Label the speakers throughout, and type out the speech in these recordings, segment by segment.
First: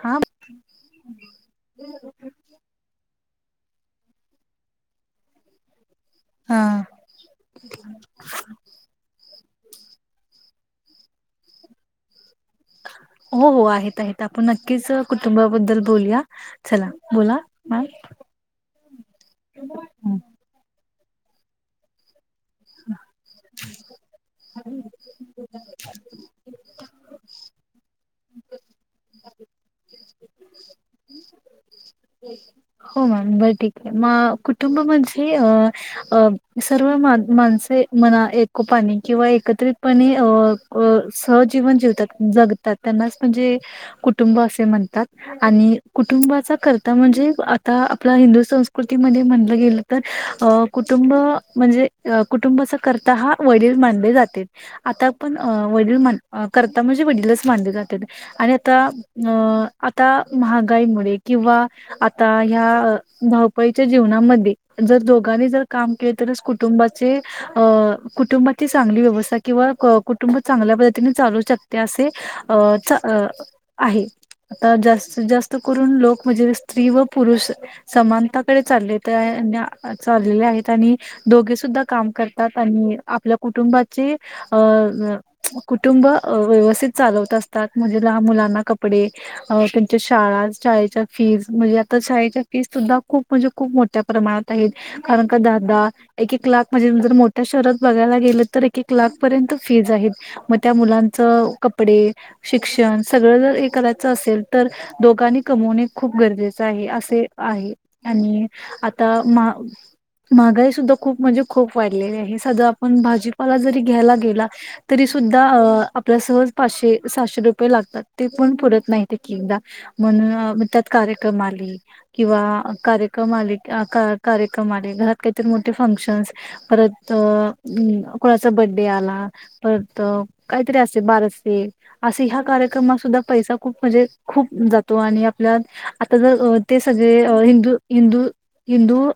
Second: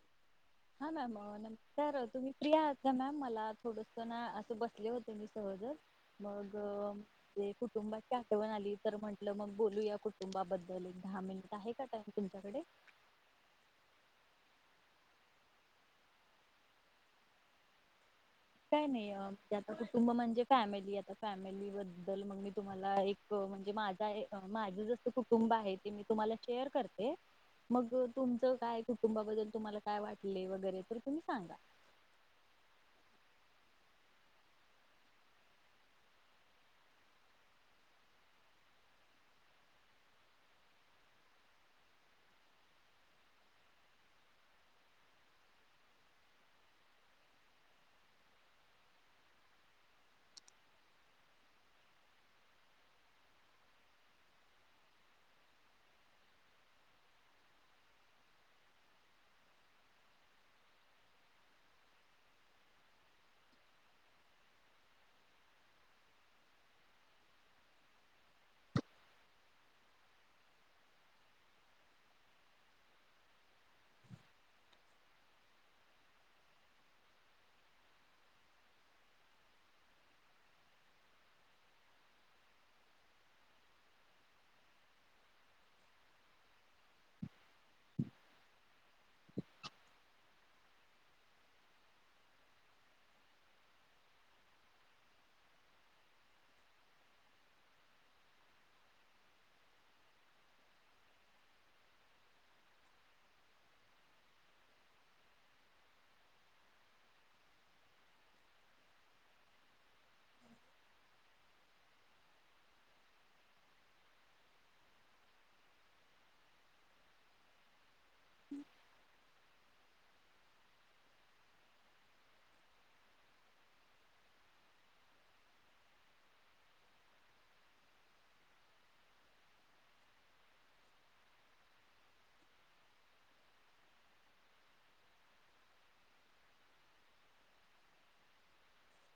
Speaker 1: हा
Speaker 2: हा मॅम नमस्कार तुम्ही प्रिया आता मॅम मला थोडस ना असं बसले होत ते मी सहजच मग ते कुटुंबाची आठवण आली तर म्हटलं मग बोलू या कुटुंबाबद्दल एक दहा मिनिट आहे काय तुमच्याकडे
Speaker 1: हो हो आहेत आहेत आपण नक्कीच कुटुंबाबद्दल बोलूया चला बोला मॅम
Speaker 2: काय नाही ते आता कुटुंब म्हणजे फॅमिली फॅमिलीबद्दल मंग मी तुम्हाला एक म्हणजे माझा ए माझ जस कुटुंब आहे ते मी तुम्हाला शेअर करते मग तुमचं काय कुटुंबाबद्दल तुम्हाला काय वाटले वगैरे तर तुम्ही सांगा.
Speaker 1: हो मॅम बर ठीक आहे म कुटुंब म्हणजे अ अ सर्व मा माणसे मना एकोपाने किंवा एकत्रितपणे अ सहजीवन जीवतात जगतात त्यांनाच म्हणजे कुटुंब असे म्हणतात आणि कुटुंबाचा कर आता म्हणजे आता आपल्या हिंदू संस्कृतीमध्ये म्हणलं गेलं तर अ कुटुंब म्हणजे कुटुंबाचा करता हा वडील माणले जाते आता पण वडील मान कर्ता म्हणजे वडीलच माणले जातात आणि आता अ आता महागाईमुळे किंवा आता ह्या धावपळीच्या जीवनामध्ये जर दोघांनी जर काम केले तरच कुटुंबाचे अ कुटुंबाची चांगली व्यवस्था किंवा कुटुंब चांगल्या पद्धतीने चालू शकते असे अ आहे आता जास्तीत जास्त करून लोक म्हणजे स्त्री व पुरुष समानताकडे चालले आहे चाललेले आहेत आणि दोघे सुद्धा काम करतात आणि आपल्या कुटुंबाचे अ कुटुंब व्यवस्थित चालवत असतात म्हणजे लहान मुलांना कपडे त्यांच्या शाळा शाळेच्या फीज म्हजे आता शाळेच्या फीज सुद्धा खूप म्हणजे खूप मोठ्या प्रमाणात आहेत, कारण का धा, धा एकेक लाख म्हणजे जर मोठ्या शहरात बघायला गेलं तर एकेक लाख पर्यंत फीज आहेत. मग त्या मुलांच कपडे, शिक्षण सगळं जर हे करायचं असेल तर दोघांनी कमवणे खूप गरजेच आहे. असे आहे. आणि आता महा महागाई सुद्धा खूप म्हणजे खूप वाढलेली आहे. साध आपण भाजीपाला जरी घ्यायला गेला तरी सुद्धा अ आपल्या सहज पाशे, साशे रुपये लागतात. ते पण पुरत नाहीत एकेकदा म्हण म त्यात कार्यक्रम आली किंवा कार्यक्रम आले कार्यक्रम आले घरात काहीतरी मोठे फंक्शनस परत अ कुणाचा बर्थडे आला परत काहीतरी असे बारसे असे ह्या कार्यक्रमात सुद्धा पैसा खूप म्हणजे खूप जातो आणि आपल्या आता जर ते सगळे हिंदू हिंदू हिंदू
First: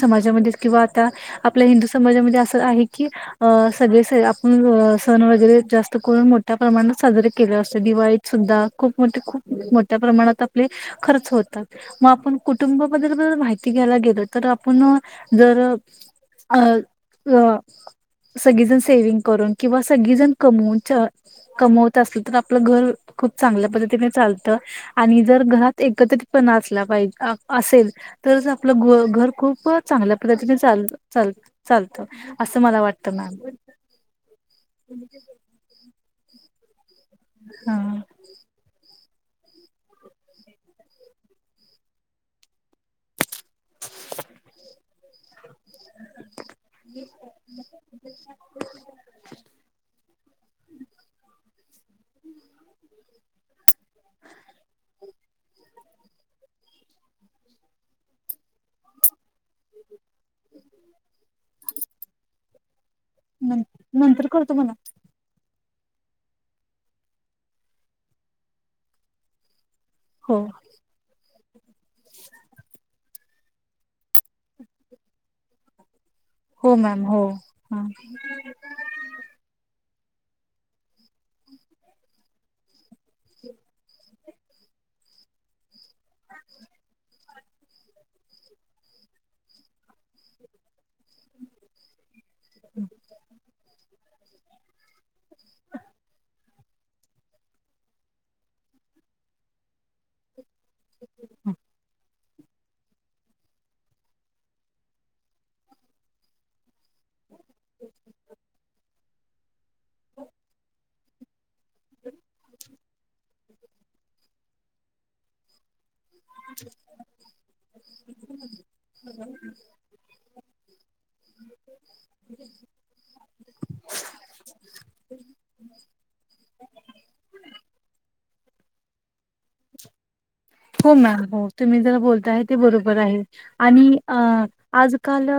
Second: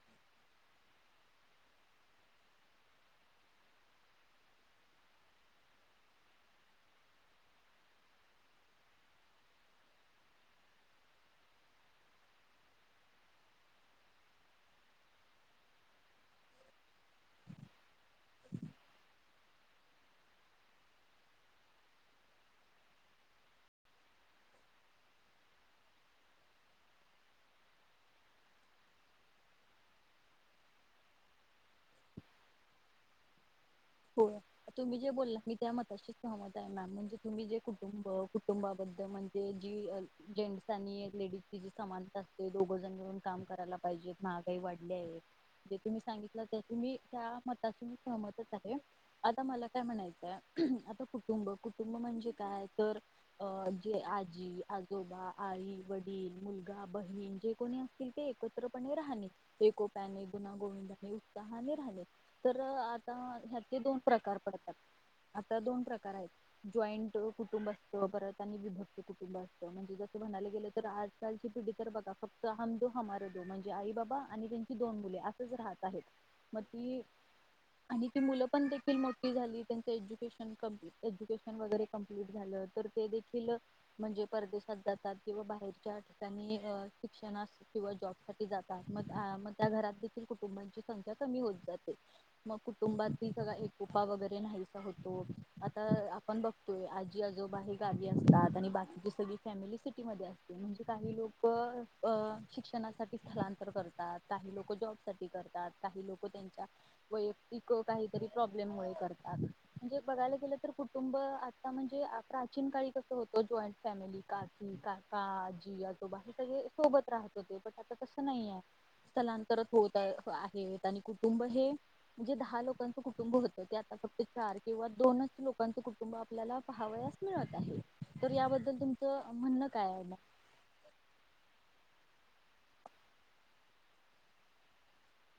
Speaker 1: समाजामध्ये किंवा आता आपल्या हिंदू समाजामध्ये असं आहे की अ सगळे स आपण सण वगैरे जास्त करून मोठ्या प्रमाणात साजरे केले असते दिवाळीत सुद्धा खूप मोठ खूप मोठ्या प्रमाणात खर्च होतात मग आपण कुटुंबाबद्दल माहिती घ्यायला गेलो तर आपण जर अ सगळेजण सेविंग करून किंवा सगळीजण कमवून कमवत असल तर आपलं घर खूप चांगल्या पद्धतीने चालतं आणि जर घरात एकत्रितपणा असला पाहिजअ असेल तरच आपलं घर खूप चांगल्या पद्धतीने चाल चाल चालत असं मला वाटत मॅम
Speaker 2: हो तुम्ही जे बोलला मी त्या मताशी सहमत [unintelligible] तुम्ही जे
Speaker 1: हा
Speaker 2: कुटुंब कुटुंबाबद्द म्हणते जी जेंट्स आणि लेडीजची समानता असते दोघजण मिळून काम करायला पाहिजेत महागाई वाढली आहे जे तुम्ही सांगितलं ते तुम्ही त्या मताशी सहमतच आहे. आता मला काय म्हणाय आता कुटुंब कुटुंब म्हणजे काय तर अ जे आजी आजोबा आई वडील मुलगा बहीण जे कोणी असतील ते एकत्रपणे राहणे एकोप्याने गुणा गोविंदाने उत्साहाने राहणे तर आता
Speaker 1: नं-
Speaker 2: ह्याचे दोन
Speaker 1: नंतर
Speaker 2: प्रकार
Speaker 1: करतो
Speaker 2: पडतात.
Speaker 1: मला
Speaker 2: आता दोन प्रकार आहेत जॉईंट कुटुंब असत परत आणि विभक्त कुटुंब अस म्हणजे जसं
Speaker 1: हो
Speaker 2: म्हणायला गेलं तर आजकालची पिढी तर बघा फक्त हम दो हमारे दो म्हणजे आई बाबा आणि त्यांची दोन मुले असंच राहत आहेत. मग
Speaker 1: हो
Speaker 2: ती
Speaker 1: मॅम हो हम्
Speaker 2: आणि मुलं पण देखील मोठी झाली त्यान एज्युकेशन कम्प्लिट एज्युकेशन वगैरे कंप्लीट झालं. तर ते देखील म्हणजे परदेशात जातात किंवा बाहेरच्या ठिकाणी अ शिक्षणास किंवा जॉब साठी जातात म आं म त्या घरात देखील कुटुंबांची संख्या कमी होत जाते मग तुंबाती सगा एक कुफा वगैरे ते नाहीसा होतो आता आपण बघतोय आजी आजोबा हे गावी असतात आणि बाकीची सगळी फॅमिली सिटी मधे अस म्हणजे काही लोकं अ शिक्षणासाठी स्थलांतर करतात काही लोक जॉब साठी करतात काही लोक त्यांच्या वैयक्तिक क‌ काहीतरी प्रॉब्लेममुळे करतात म्हणजे बघायला गेलं तर कुटुंब आता म्हणजे अ प्राचीन काळी कस होतं जॉईंट फॅमिली काकी काका आजी आजो त बाकी सगळे सोबत राहत होते पण आता तसं नाहीये स्थलांतर होत आहेत आणि कुटुंब हे म्हणजे धा हा लोकांच कुटुंब होत ते आता फक्त चार किंवा दोन लोकांच कुटुंब आपल्याला पहावयास मिळत आहे तर या बद्द तर तुमचं म्हणणं काय आहे मग
Speaker 1: हो मॅम हो तुम्ही जरा बोल ते आहे ते बरोबर आहे आणि अ आजकाल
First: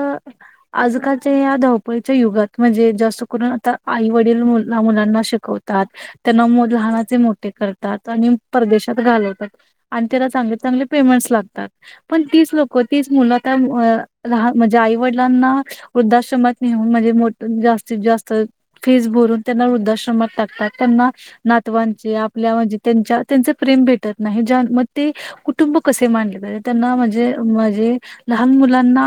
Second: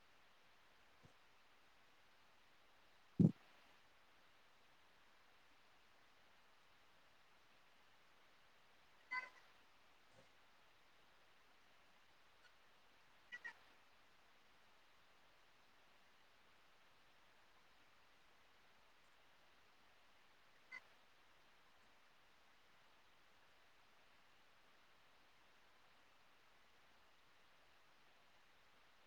Speaker 1: आजकालच्या या धावपळीच्या युगात म्हणजे जस करून आता आई वडील मुल मुलांना शिकवतात त्यांना लहानाचे मोठे करतात आणि परदेश त्यात घालवतात आणि त्यांना चांगले चांगले पेमेंट्स लागतात पण तीच लोक तीच मुलं त्या म्हणजे आईवडिलांना वृद्धश्रमात नेहुन म्हणजे जास्तीत जास्त फीज् भरून त्यांना वृद्धाश्रमात टाकतात त्यांना नातवांचे आपल्या म्हणजे त्यांच्या त्यांच प्रेम भेटत नाही ज्या म ते कुटुंब कसे मांडले पाहिजे त्यांना म्हणजे म्हणजे लहान मुलांना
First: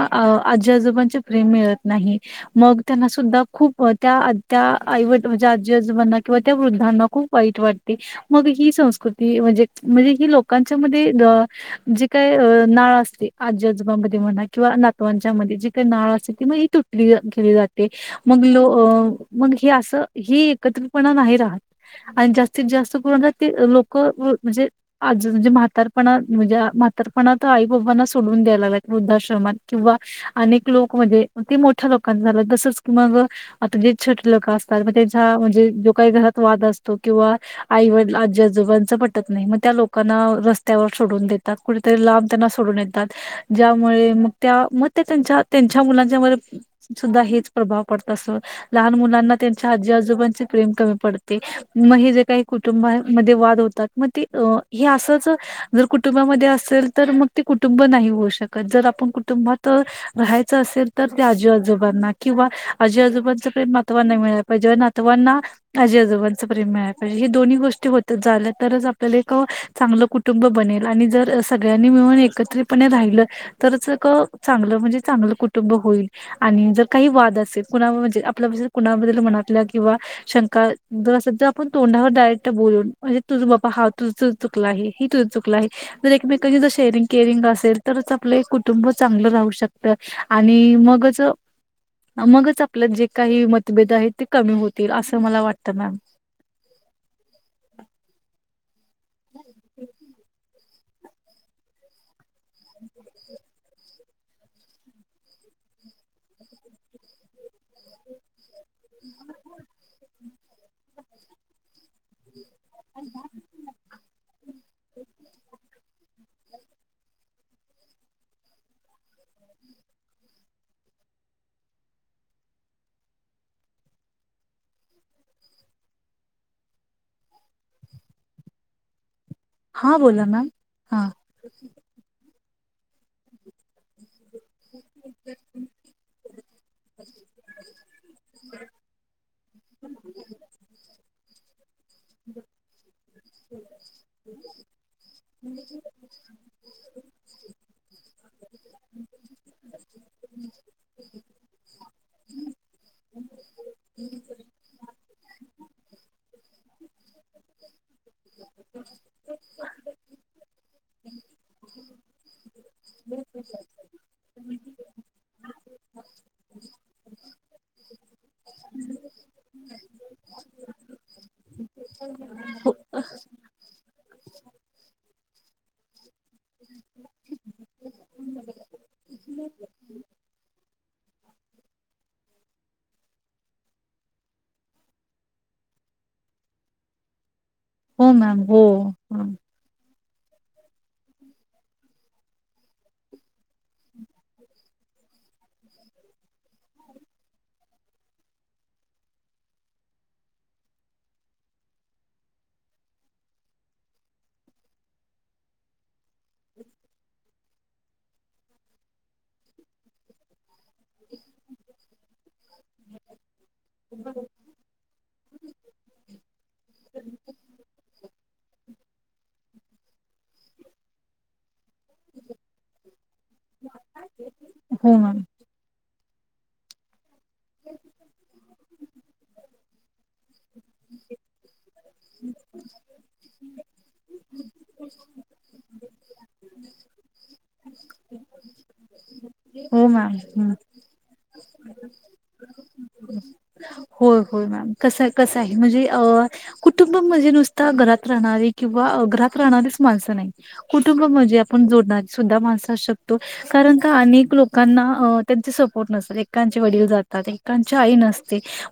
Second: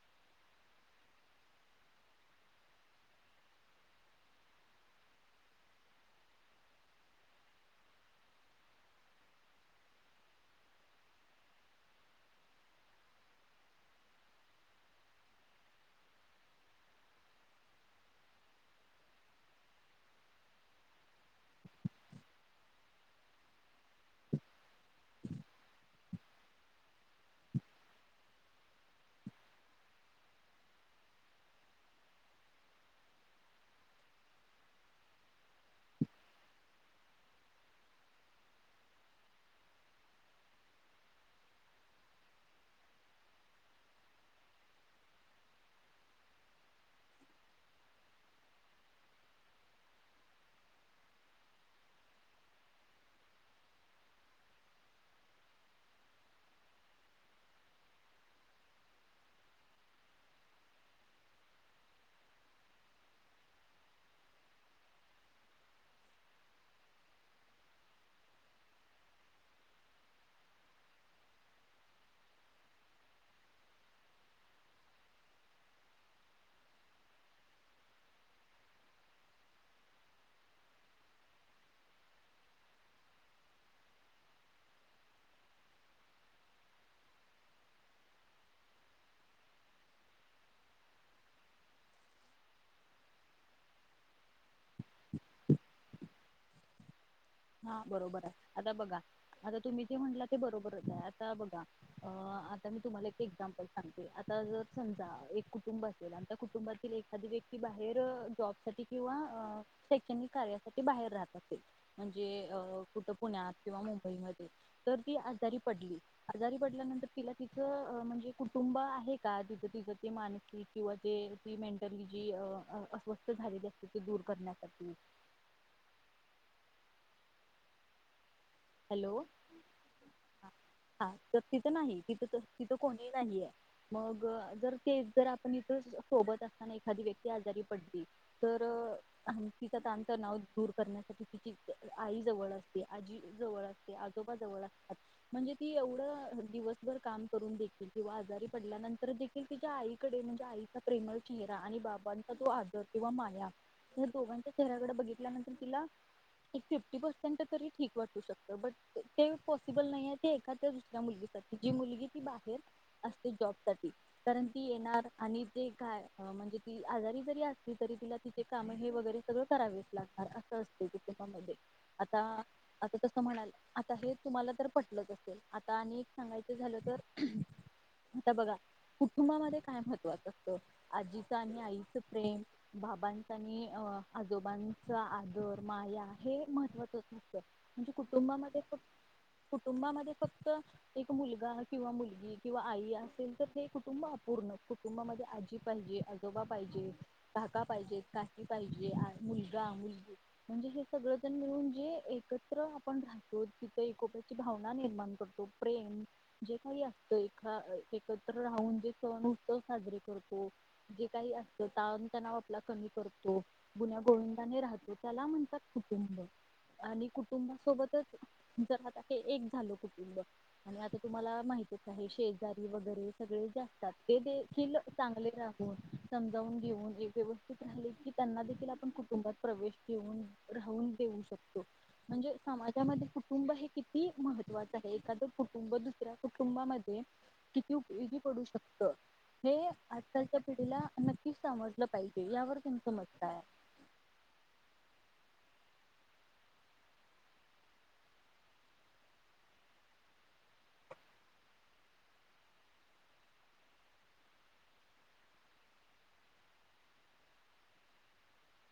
Speaker 1: आजी आजोबांचे प्रेम मिळत नाही मग त्यांना सुद्धा खूप त्या त्या आईवडील म्हणजे आजी आजोबांना किंवा त्या वृद्धांना खूप वाईट वाटते मग ही संस्कृती ती म्हणजे म्हणजे ही लोकांच्या मध्ये जी काय नाळं असते आजी आजोबामध्ये म्हणा किंवा नातवांच्या मध्ये जी काही नाळं असते ती मग ही तुटली केली जाते मग लो मग हे असं ही एकत्रपणा नाही राहत आणि जास्तीत जास्त पर्ण ते लोक लोक म्हणजे आज म्हणजे म्हातारपणा म्हणजे म्हातारपणा तर आई बाबांना सोडून द्यायला लागलात वृद्धाश्रमात किंवा अनेक लोक म्हणजे ते मोठ्या लोकांना झाला जसच कि मग आता जे छोटे लोक असतात, त्याचा म्हणजे जो काही घरात वाद असतो किंवा आईवडील आजीआजोबा चं पडत नाही मग त्या लोकांना रस्त्यावर सोडून देतात, कुठेतरी लांब त्यांना सोडून येतात, ज्यामुळे मग त्या मग त्यां त्यांच्या मुलांच्या सुद्धा हेच प्रभाव पडत असो लहान मुलांना त्यांच्या आजी आजोबांचे प्रेम कमी पडते मग हे जे काही कुटुंबामध्ये वाद हो होतात म ती हे असंच जर कुटुंबामध्ये असेल तर मग ते कुटुंब नाही होऊ शकत, जर आपण कुटुंबात राहायचं असेल तर ते आजू आजोबांना किंवा आजी आजोबांच प्रेम नातवांना मिळाय पाहिजे, नातवांना आजी आजोबांच प्रेम मिळायला पाहिजे हे दोन्ही गोष्टी होत झाल्या तरच आपल्याला एक चांगलं कुटुंब बनेल आणि जर सगळ्यांनी मिळून एकत्रितपणे राहिलं तरच एक चांगलं म्हणजे चांगलं कुटुंब होईल आणि जर काही वाद असेल कुणा म्हणजे आपल्याद्दल कुणाबद्दल मनातल्या किंवा शंका जर असेल जर आपण तोंडावर डायरेक्ट बोलून म्हणजे तुझ बापा हा तुझ चुकला आहे ही तुझ चुकला आहे जर एकमेकांची जर शेअरिंग केअरिंग असेल तरच आपलं कुटुंब चांगलं राहू शकतं आणि मगच मगच आपलं जे काही मतभेद आहेत ते कमी होतील असं मला वाटत मॅम
Speaker 2: हा बरोबर आहे आता बघा आता तुम्ही जे म्हटलं ते बरोबरच आता बघा अ आता मी तुमला एक एक्साम्पल सांग आता जर समजा एक कुटुंब असेल आणि त्या कुटुंबातील एखादी व्यक्ती बाहेर जॉब साठी किंवा शैक्षणिक कार्यासाठी बाहेर राहत असेल. म्हणजे अ कुठं पुण्यात किंवा मुंबईमध्ये तर ती आजारी पडली आजारी पडल्यानंतर तिला तिचं म्हणजे कुटुंब आहे का ति तिचं ते मानसिक किंवा ते ती मेंटली जी अस्वस्थ झालेली असते त दूर करण्यासाठी हॅलो
Speaker 1: हा बोला मॅम हा
Speaker 2: तर तिथं नाही तिथं त- तिथं कोणीही नाहीये मग जर ते जर आपण इथ सोबत असताना एखादी व्यक्ती आजारी पडते तर तिचा तण तणाव दूर करण्यासाठी तिची आई जवळ असते आजी जवळ असते आजोबा जवळ असतात म्हणजे ती एवढं दिवसभर काम करून देखील किंवा आजारी पडल्यानंतर देखील तिच्या आईकडे म्हणजे आईचा प्रेमळ चेहरा आणि बाबांचा तो आधार किंवा माया या दोघांच्या चेहऱ्याकडे बघितल्यानंतर तिला एक फिफ्टी पर्सेंट तरी ठीक वाटू शकत बर ते पॉसिबल नाहीये ते घरातल्या दुसऱ्या मुलगीसाठी जी मुलगी ती बाहेर असते जॉब साठी कारण ती येणार आणि ते काय म्हणजे ती आजारी जरी असली तरी तिला तिचे काम हे वगैरे सगळं करावेच लागणार असं असते कुटुंबामध्ये आता आता तसं म्हणाल आता हे तुम्हाला तर पटलंच असेल आता आणि सांगायचं झालं तर आता बघा कुटुंबामध्ये काय महत्वाचं असतं? आजीचं आणि आईचं प्रेम, बाबांच आणि आजोबांचा आदर, माया हे महत्त्वाच असतं. म्हणजे
Speaker 1: हो मॅम
Speaker 2: कुटुंबामध्ये
Speaker 1: हो
Speaker 2: ख कुटुंबामध्ये फक्त एक मुलगा किंवा मुलगी किंवा आई असेल तर ते कुटुंब अपूर्ण. कुटुंबामध्ये आजी पाहिजे, आजोबा पाहिजे, काका पाहिजे, काकी पाहिजे मुलगा मुलगी म्हणजे हे सगळं जण मिळून जे एक एकत्र आपण राहतो तिथ एकोप्याची भावना निर्माण करतो प्रेम जे काही असत ए एकत्र राहून जे सण उत्सव साजरे करतो. जे काही असत ताण तणाव आपला कमी करतो. गुन्या गोविंदाने राहतो त्याला म्हणतात कुटुंब. आणि कुटुंबासोबतच जर आता हे एक झाल. कुटुंब आणि आता तुम्हाला माहतीच आहे शेजारी वगैरे सगळे जे असतात ते देखिल
Speaker 1: हो मॅम
Speaker 2: चांगले राहून समजावून घेऊन एक व्यवस्थित राहीलीत की त्यांना देखील आप कुटुंबात प्रवेश देऊन राहून देऊ शकतो. म्हणजे समाजामध्ये कुटुंब हे किती ही महत्वाच आहे एखादं कुटुंब दुसऱ्या कुटुंबामध्ये किती उपयोगी पडू शकत. हे
Speaker 1: हो मॅम
Speaker 2: आजकालच्या
Speaker 1: हं.
Speaker 2: पिढीला नक्की की समजलं पाहिजे. यावर तुमचं मत काय आहे?
Speaker 1: होय होय होय मॅम कस कस हाय म्हणजे कुटुंब म्हणजे नुसता घरात राहणारी किंवा घरात राहणारीच मानस नाही. कुटुंब म्हणजे आपण जोडणारी सुद्धा माणसं असू शकतो. कारण का अनेक लोकांना त्यांजीचे सपोर्ट नसतात एकेकांचे वडील जातात, एकेकाची आई नस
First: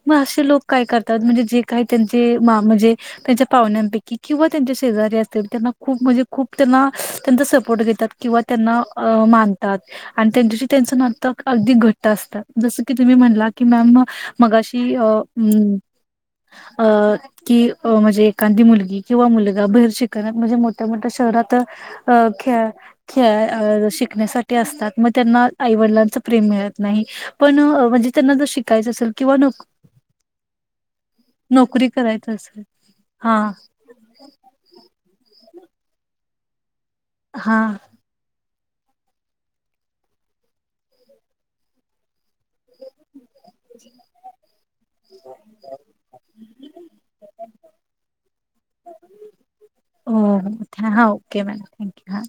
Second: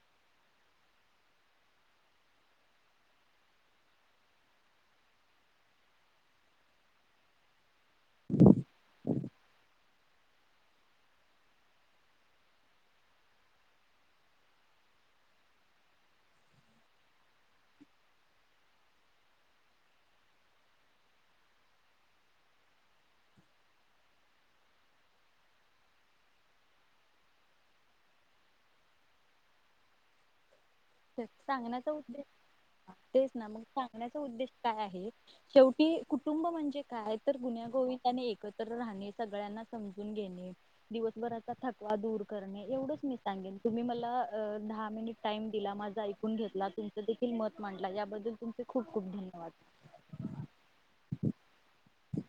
Speaker 1: म असे लोक काय करतात म्हणजे जे काही त्यांचे मा म्हणजे त्यांच्या पाहुण्यापैकी किंवा त्यांचे शेजारी असतील त्यांना खूप म्हणजे खूप त्यांना त्यांचा सपोर्ट देतात किंवा त्यांना मानतात आणि त्यांच्याशी त्यांचं नातक अगदी घट्ट असतात जस कि तुम्ही म्हणला की मॅम मग अशी अ अ की म्हणजे एखादी मुलगी किंवा मुलगा बहिर शिकण म्हणजे मोठ्या मोठ्या शहरात अ खेळा खेळा शिकण्यासाठी असतात मग त्यांना आईवडिलांच प्रेम मिळत नाही पण म्हणजे त्यांना जर शिकायचं असेल किंवा नोक नोकरी
Speaker 2: सांगण्याचा उद्देश
Speaker 1: करायचं असेल
Speaker 2: तेच
Speaker 1: हा
Speaker 2: ना मग सांगण्याचा उद्देश काय आहे शेवटी कुटुंब म्हणजे काय तर
Speaker 1: हा
Speaker 2: गुण्यागोविंदाने एक एकत्र राहणे, सगळ्यांना समजून घेणे दिवसभराचा थकवा दूर करणे एवढंच मी सांगेल. तुम्ही मला दहा मिनिट टाईम तिला माझा ऐकून घेतला तुमचं देखील मत मांडला याबद्दल तुमचे खूप खूप
Speaker 1: हो हा
Speaker 2: धन्यवाद.
Speaker 1: ओके मॅम थँक्यू हा